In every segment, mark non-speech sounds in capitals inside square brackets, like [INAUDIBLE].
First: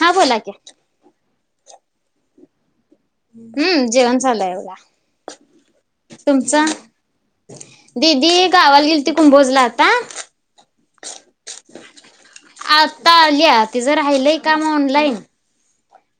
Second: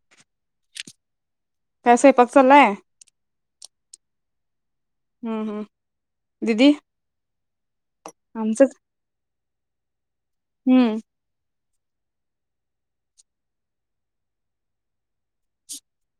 हा बोला की का स्वयंपाक चालाय. हम्म जेवण चालू आहे बघा हम्म हम्म तुमचा दिदी दीदी आमचंच गावाला गेलती कुंबोजला आता हम्म आता आली तिच राहिलय काम ऑनलाइन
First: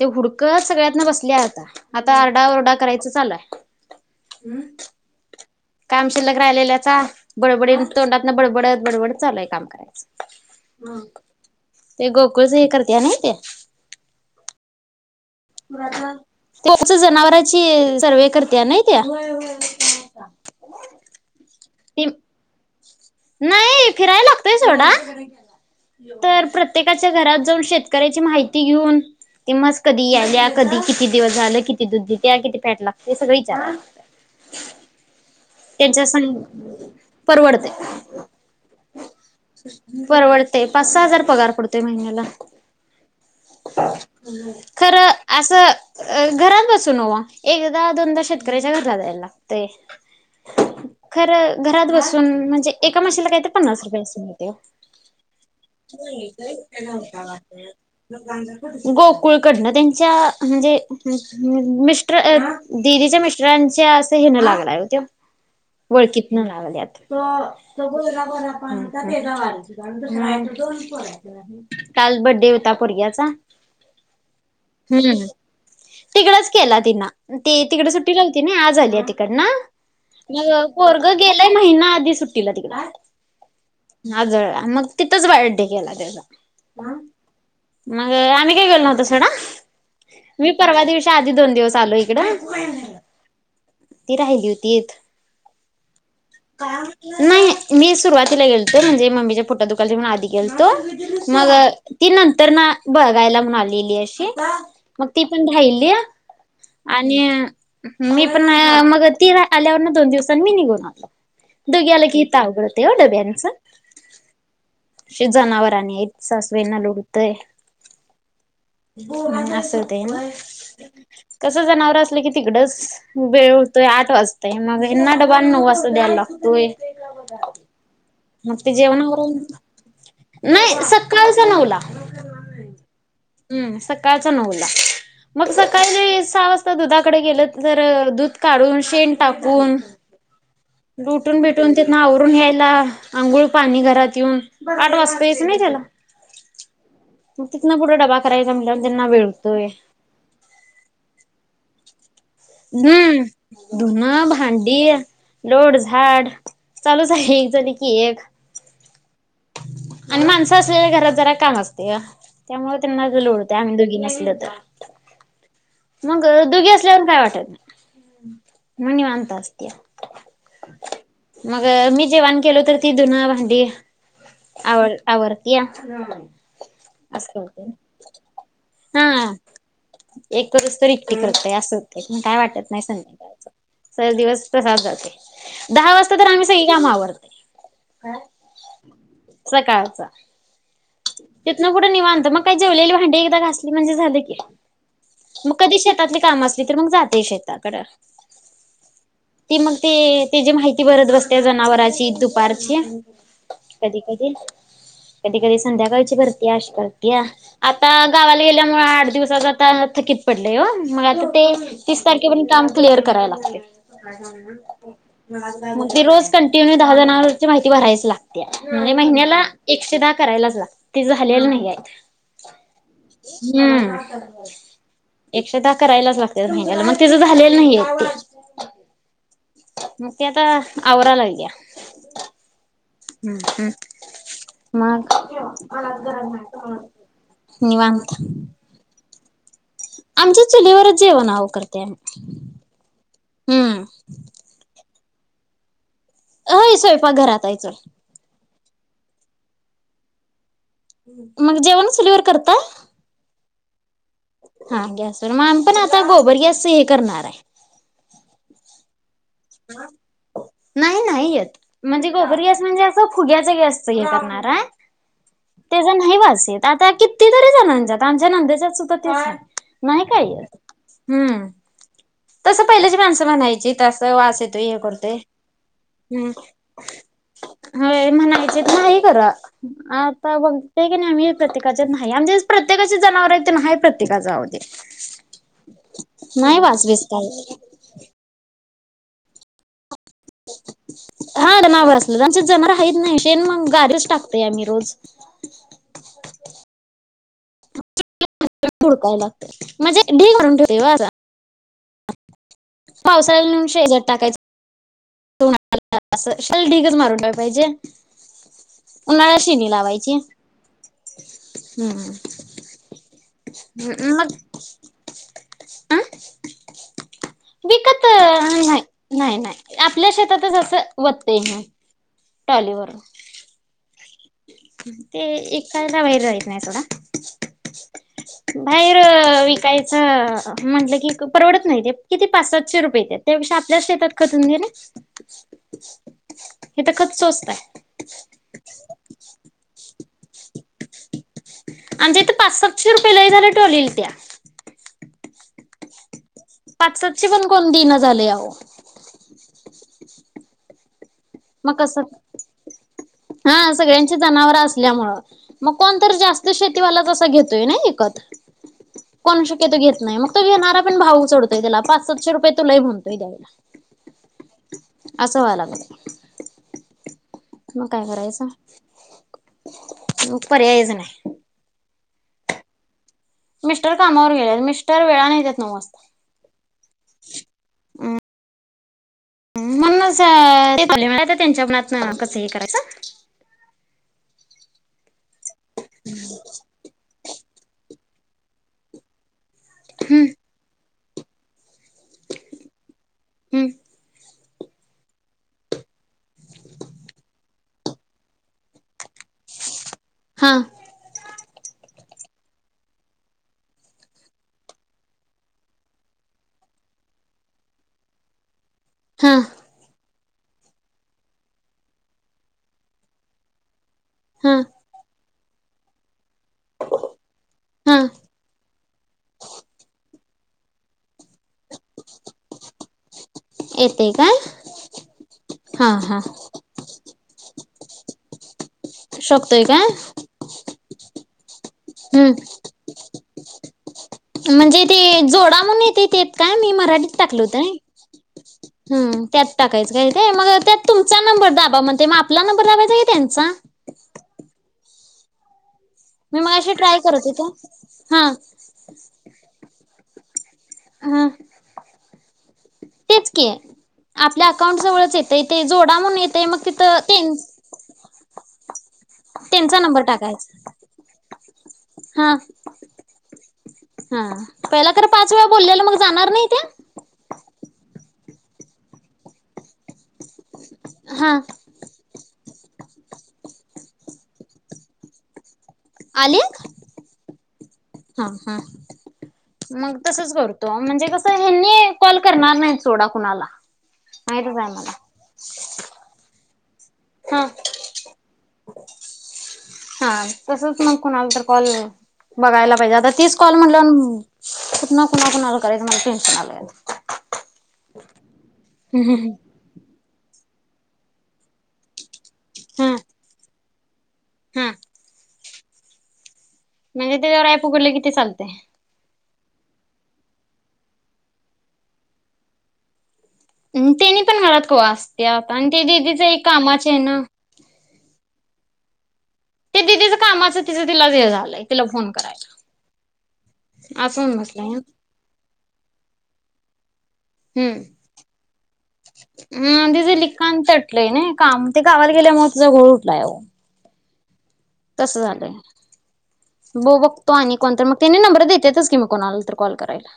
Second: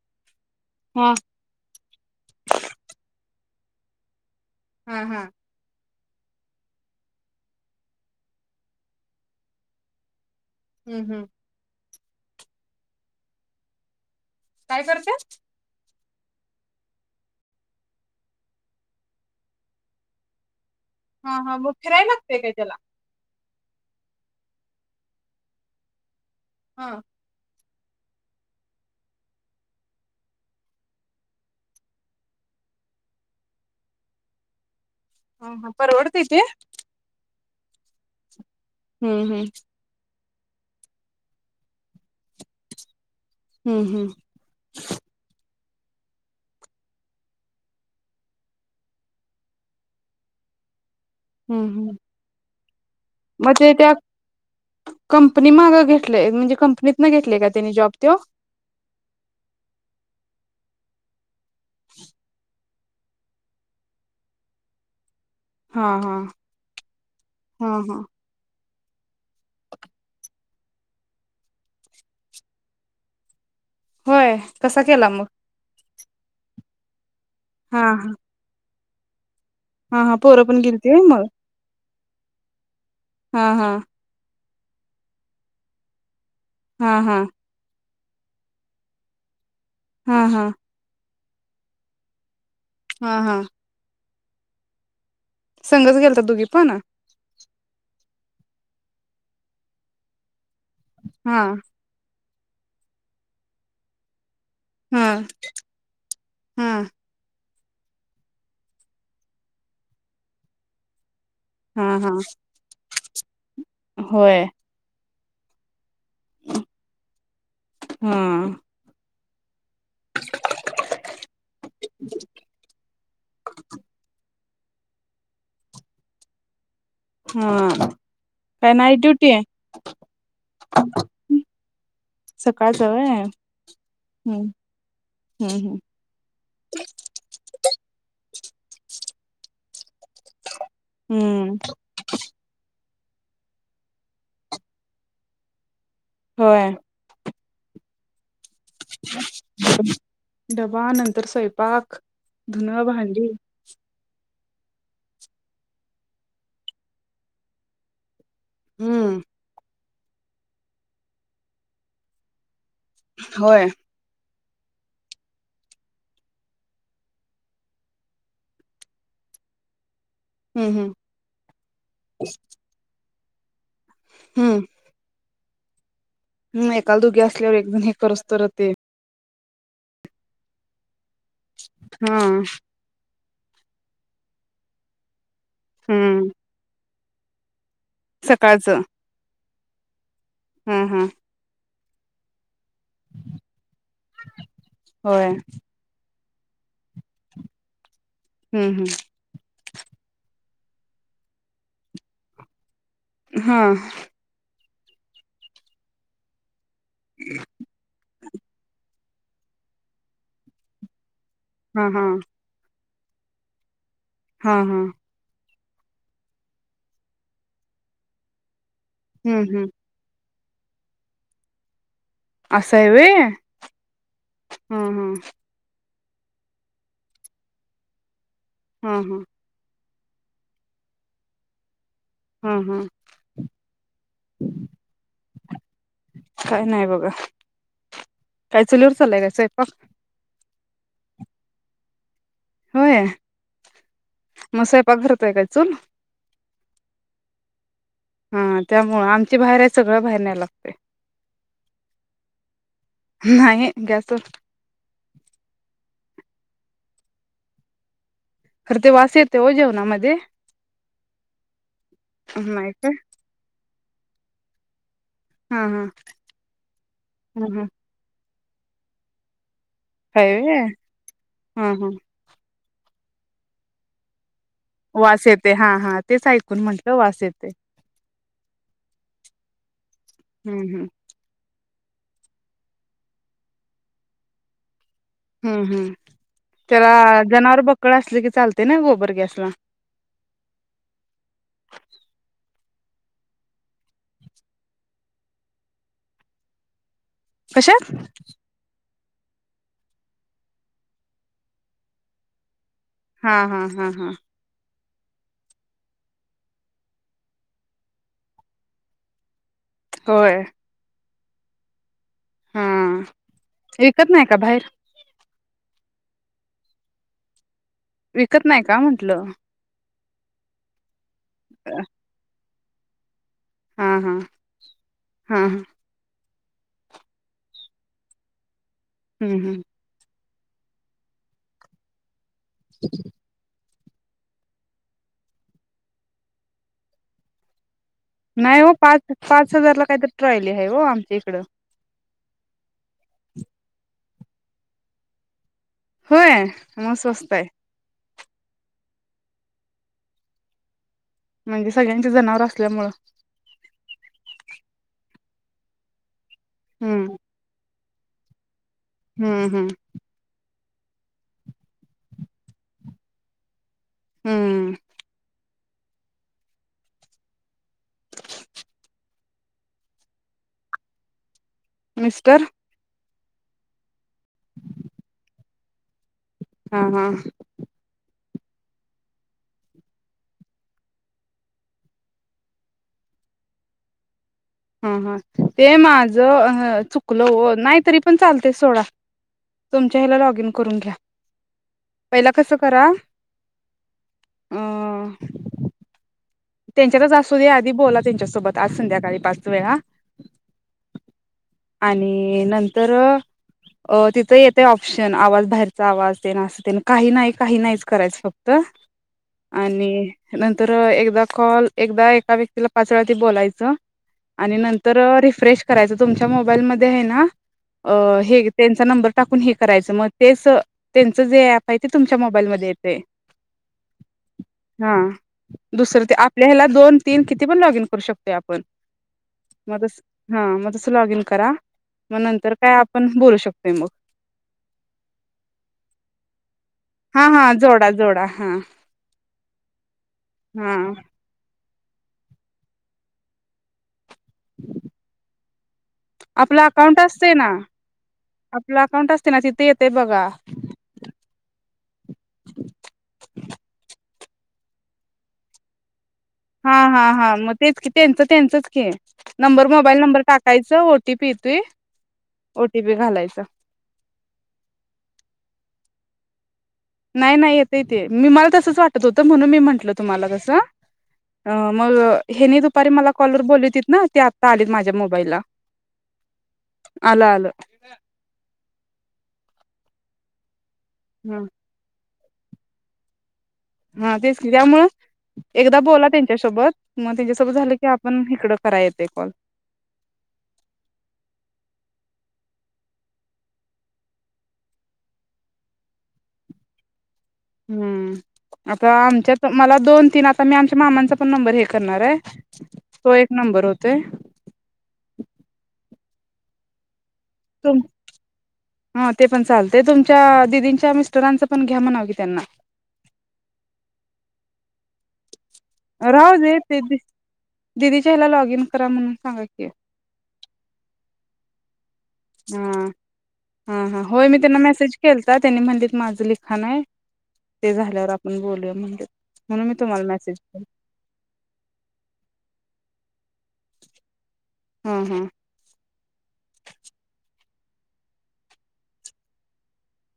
ते हुडकू कळत सगळ्यातन हा बसलीया आता आता आरडाओरडा करायचं चालू हाय. हम्म हा हा काम शिल्लक राहिलेल्याचा बडबडी तोंडातन बडबडत बडबडत चालूय काम करायचं हूं हूं ते गोकुळ च हे करत्या ना ते [UNINTELLIGIBLE] रिकामा ऑडिओ [UNINTELLIGIBLE] जनावरची सर्वे करते ना त्या हा हा मग ते फिराय लागतेय काय तेला. नाही फिरायला लागतय सोडा. तर हा प्रत्येकाच्या घरात जाऊन शेत करायची माहिती घेऊन ती म्हस कधी यायल्या कधी किती दिवस झालं किती दूध देत्या किती फॅट लागतय सगळ इचाराय लागत हा हा त्यांचा सं परवडते ते परवडतय. हम्म हम्म परवडतय पाच सहा हजार पगार पडतोय महिन्याला हम्म हम्म खरं आसं अ घरात बसून ओ एकदा दोनदा शेतकऱ्याच्या घरला जायायला लागतय खर हम्म घरात हम्म बसून म्हणजे एका म्हशीला कायतर मग ते पन्नास त्या रुपये अस मिळतय कंपनी मागं घेतलंय म्हणजे कंपनीत न घेतलेय का त्यानी जॉब तो ओ गोकुळकडन त्यांच्या म्हणजे हम् ह् मिस्टर दिदीच्या मिस्टरांच्या असं हेणं लागलाय ओ त्यो. हा हा वळकित न लागल्यात. हा हा [INAUDIBLE] काल बड्डे होता पोरग्याचा होय कसा केला मग तिकडचं केला तिन ते हा तिकड हा सुट्टीला आलती ना आज आलीया तिकडन हा हा पोरं पण य गेलती होय पोरगं मग गेलय महिना आधीच सुट्टीला तिकड हा हा आजळला मग तिथंच बर्डे केला त्याचा हा हा मग आम्ही काय गेलो नव्हतो सोडा. हा हा मी परवा दिवश त्या आधी दोन दिवस आलो हिकडं. हा, हा. ती राहिली होती. संघच गेलता दोघी पण हा [UNINTELLIGIBLE] नाही मी सुरवातीला गेलोतो म्हणजे मम्मीच्या पोटात दुखालत म्हणून आधी गेलतो मग तिन तर ना बघायला म्हणून आलेली अशी हा मग ती हा पण राहिलीया हा आणि मी पण मग ती रा आल्यावरन दोन दिवसांनी मी निघून आलो. हा दोघी आलो हा की हीत अवघड होतंय हो डब्यांनच. होय शेत जनावर आणि हायीत. सासूबाईना लोड होतोय. हा आणि असं होतय नां कस जनावर असलं की तिकडच वेळ होतोय आठ असतंय, मग ह्याना डबा नऊ वाजता द्याला लागतोय. हा मग काय ते नाईट जेवण ड्युटी आवरून आहे नाही सकाळचा नऊला सकाळच व्हय सकाळचा हम्म नऊला हम्म मग हम्म सकाळी सहा वाजता दुधाकडे गेलं तर दूध काढून शेन टाकू कोण लुटून हम्म बिटून तिथन आवरून यायला अंघोळ पाणी घरात येऊन आठ वाजतयच नाही त्याला होय. मग तिन पुढ डबा कराय डबा नंतर स्वयंपाक धुनं भांडी हम्म धुन भा भांडी लोड, झाड चालूच आहे एक झाली की एक. हम्म आणि माणसं असलेल्या घरात जरा काम असतंय ओ. त्यामुळे त्यांना ज लोडतंय होय आम्ही दोघी नसल तर. मग दुघी असल्यावन काय वाटत नाही म निवांत असतीया. हम्म हम्म मग मी जेवण केलो तर ती धुन भा दे आवर आवर या अम एकाला दोघी असल्यावर करस तवर ते हा एक करुस तरी? [UNINTELLIGIBLE] हा काय वाटत नाही संध्याकाळच सर दिवस तसाच जाते. दहा वाजता हम्म तर आम्ही सगळी काम आवरतो [UNINTELLIGIBLE] सकाळचं... सकाळचा हा हा तू इकड निवांत मग आत्ताच जेवलेली भांडी एकदा घासली म्हणजे झाल की होय मग कधी शेतातली.... काम असली तर मग जाते शेताकडं हम्म हम्म ते मग ते त्याजी माहिती भरत बसते जनावराची दुपारची.... आ ह कधी कधी कधी कधी संध्याकाळची करते आश [UNINTELLIGIBLE] आता गावाला गेल्यामुळ आठ दिवस सग आता थकीत पडलंय हो मग आता ते हा हा तीस तारखे पण काम.. क्लिअर कराय लागतय. हा हा [UNINTELLIGIBLE] मग ते रोज कंटिन्यू दहा जणावरांची माहिती भरायच लाग... ते म्हणजे हम्म महिन्याला हम्म एकशे दहा करायला च लागते ते झालेलं नाहीय.. असं आहे व्हय हा हम्म हा एकशे दात... करायलाच लागते महिन्याला मग त्याच झालेलं नाहीय. हा हा मग ते आता आवरा लागल्या.. हा हा हम्म हम् काय नाही बघा मग काय चुलीवर चाललाय काय निवांत..... स्वयंपाक आमच्यात चुलीवरच जेवण आव करतोय आम्ही. होय हम्म [UNINTELLIGIBLE] काय चुल? हय स्वयंपाक घरात आहे चूल... हां त्यामुळं आमची बाहेर आहे सगळं बाहेर न्यायला लागतय. मग जेवण चुलवरी करता? नाही गॅस हा गॅसवर मग आमी पण आता गोबर गॅस सई हे करणार हाय. खर ते वास येत. तो जेवणामध्ये नाही नाही येत म्हणजे गोबर गॅस नाही म्हणजे काय असं फुग्याचा गॅस... सई हे करणार हाय. हा ते हा जा नाही वास येत आता किती हा तरी हा जणांच्यात आम आमच्या नंद्यच्यात सुद्धा तेच हाय. नाही का हाय व्हय हम्म हा हा तस पहिले... माणसं म्हणायची तसं वास येत.... ते ह करतेय. वास येते हा हा तेच ऐकून म्हंटलं वास येते.... ते म्हणायचे नाही कर..... अता हम्म बगते हम्म कि नाही मी प्रत्ये नाही आमच्यात प्रत्येकाचे जनावर आहे ते नाही प्रत्येकाचे आव ते.... हम्म हम्म नाही वास त्याला बीस काय जनावर बक्कळ असले की चालत.... ते नाही गोबर गॅसला हाड नावर असल आमचं जनावर हा काहीत नाही शेन मग गारीच टाकतोय आम्ही रोज. कशात? बुडकायला लागत म्हणजे ढी करून ठेवते.. हा पावसाळ्या हा न हा शेजत हा टाकायच ऊ-ऊ-ना-ना ला असं शेल ढीगच मारून ठेवायला पाहिजे. उनाल्याशि िणी लावायची... होय हम्म... हा ऐकत नाही का बाहेर. हम विकत नाही नाही नाही..... आपल्या शेतातच असं... वते नेऊन.. हा ट्रॉलीवर हा हा ते हा हम्म एका वेळेला राहील नाही सोडा बाहेर हम्म विकायचं म्हटलं की परवडत नाही ते किती पाच सातशे रुपये येत्यात् त्यापेक्षा... इथं शेतात खतून घेणे हे खत स्वस्त आहे.... नाही ओ पाच पाच हजारला काहीत ट्रॉलीआहे हो आमच्या इकडं कट्या होय मग पाच सातशे स्वस्त आहे पण कोण देईना ना झालयं हो म्हणजे मग कस सगळ्यांची जनावर असल्यामुळं हा सगळ्यांची जनावर असल्यामुळे मग कोणतर जास्त..... शेतीवाला हम्म च असं घेतोय नाही कत कोण हम्म शक्य हम्म तो घेत नाही मग तो घेणारा... पटकन भाव चडतो त्याला पाच सातशे रुपये तो लय म्हणतोय... हम्म [UNINTELLIGIBLE] मग काय करायचं मग पर्यायच नाही.... मिस्टर मिस्टर कामावर गेलेत मिस्टर वेळाने येतात नऊ वाजता हा हा हम्म म्हणूनच त्यांच्या मनात कसं हे करायचं.. हम् हम ते माझं अ चुकलं हो नाहीतरी पण चालते सोडा तुमच्या हेला हम्म लॉगीइन करून घ्या पहिला कसं करा.. हम्म अ त्यांच्यातच असू द्या आधी बोला त्यांच्यासोबत आज संध्याकाळी पाच वेळा. हां आणि नंतर अ तिथ येतय ऑप्शन आवाज बाहेरचा आवाज तेन अस तेन काही नाही, काही नाहीच करायचं फक्त. हा आणि नंतर एकदा कॉल एकदा एका व्यक्तीला पाच वेळा ते बोलायचं. आणि हा नंतर रिफ फ्रेश करायच तुमच्या मोबाईलमध्ये हाय ना, हा अं हे त्यांचा नंबर टाकून हे करायचं मग तेच त्यांच जे ऍप आहे ते तुमच्या मोबाईलमध्ये येतंय. येतय काय? दुसरं हा. आपल्या हेला दोन तीन किती पण लॉगइन करू शकतोय आपण शकतोय मग काय? तस हा मग तसं लॉग इन करा. म हम्म नंतर काय आपण बोलू शक [UNINTELLIGIBLE] म्हणजे ते जोडा म्हणून येतंय ते काय मी मराठीत हां टाकलं हां होतं जोडा जोडा हां हम्म त्यात टाकायचं काय? ते मग त्यात तुमचा नंबर दाब ब म ते आपला नंबर लावायचा की त्यांचा [INAUDIBLE] मी आपला मगाशी ट्राय अकाउंट करत असतंय ना होतो हा आपला अकाउंट असते ना तिथं येत ते बघा हं तेच की, आपल्या अकाउंट जवळच येतंय ते जोडा म्हणून येत हां हां हां म तेच की त्यांचं त्यांचंच खेळ त्यांचा नंबर टाकायचा. येतोय हं, ओटीपी घालायचा हं पहिला खरं पाच वेळा बोललेलं मग जाणार नाही त्या? नाही, नाही येतंय ते मला तसंच वाटत होतं म्हणून मी म्हटलं तुम्हाला कसं हा हं मग ह्यांनी दुपारी मला काॅलवर बोललीवतीत ना ते आत्ता आलीत मा त्या मोबाईलला आलीत आलं आलं हा हा मग तसच करू तो म्हणजे कसं ह ह्यांनी कॉल करणार नाही सोडा कुणाला. हा तेच माहितच आहे त्यामुळे मला एकदा बोला त्यांच्यासोबत. मग हा त्यांच्यासोबत झालं की आपण इकडं कराय येतय कॉल हा तसच मग कोणाला तर कॉल बघायला पाहिजे आता तीच कॉल म्हटलं कुठन कुणा कुणाला करायचं मला टेन्शन आलय आता हूं आता आमच्यात मला दोन तीन आणले. तर मी आमच्या मामांचा पण नंबर हे करणार ये तो एक नंबर होतो ते हम म्हणजे ते ॲप उघडले किती चालतय चालय तुमच्याच्या दीदींच्या मिस्टरांच पण घ्या म्हणाव कि त्यांना तेनी पण हलत कवा असत्यात राहूदे ते दिदी हयाला लॉगिन कर करा म्हणून सांगा की ते दिदीच कामाचं तिचं तिलाच् हे झालंय. तिला फोन हा करायला हा हा असं होय होऊन मी त्यांना बसलंय. मेसेज केलता त्यांनी म्हणलीत माझं लिखाण आहे ते हम्म झाल्यावर आपण बोलूया म्हणलीत. म्हणून मी अ तुम्हाला तिझे मेसेज लिखाण केला तटलंय ना काम ते गावाला गेल्यामुळे तिचा घो [UNINTELLIGIBLE] हा तस हा झालंय बघु बघतो आणि कोणत मग त्याने नंबर देतेतच की मी कोणाला तर कॉल करायला.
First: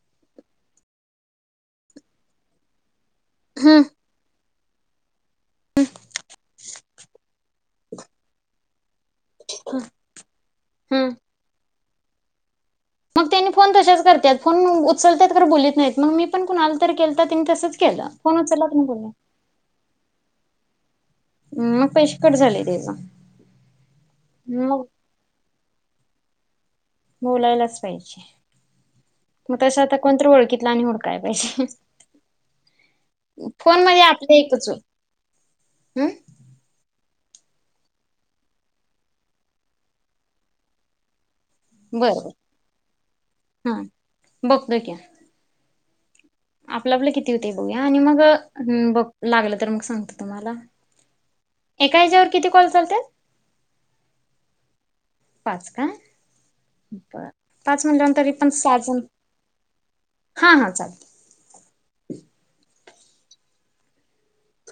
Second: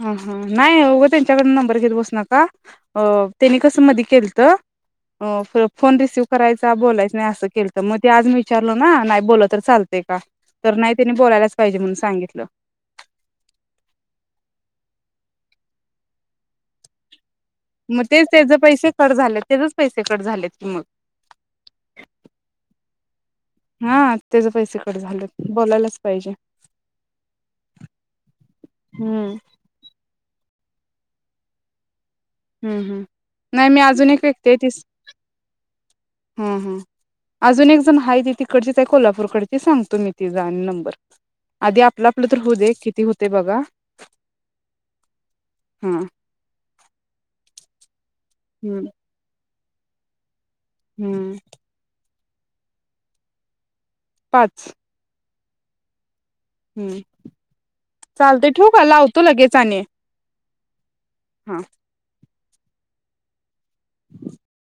हा हा नाही उग त्यांच्याकडून नंबर घेत बसू नका अ त्यांनी हम्म कसं मध केलत हो फोन रिसीव्ह करायचा बोलाय नाय अस केलत मग ते आज मी चार्ल ना नाय बोललं तर चालते का तर नाही हम्म त्यांनी बोलायलाच पाहिजे म्हणून सांगितलं मग त्यांनी फोन तशच करत फोन उचलतात तर बोलत नाहीत मग मी पण कुणाला तर के मग तेच त्याचे पैसे कट झाले तेचेच पैसे कट झालेत रिकामा ऑडिओ हम मग पैशकट झाले तेव्हा. हा त्याच पैसे कट झालेत बोलायलाच पाहिजे बोलायलाच पाहिजे हम्म म तशा आता कोणतरी ओळखी लानि हुडकाय पाहिजे हूं हूं नाही मी फोन मध्ये अजून एक आपलं व्यक्ती आहे एकच होईल तीच हम्म हूं हूं अजून एक जण आहे ती तिकडची त्या कोल्हापूरकडची सांगतो मी तिजा नंबर आधी आपलं बरं आपलं बर तर होऊ दे किती होते बघा हा बघतो की हं आपलं आपलं किती होत बघूया आणि मग? अ हम्म हं बघ लागलं तर मग सांगते तुम्हाला हम्म एका ह्याच्यावर किती कॉल चालते पाच पाच का? हूं बर पाच म्हणल्यानंतर तरी चालतय ठेवू का? लावतो लगेच आणि हां हां चालतय हां [INAUDIBLE] [INAUDIBLE]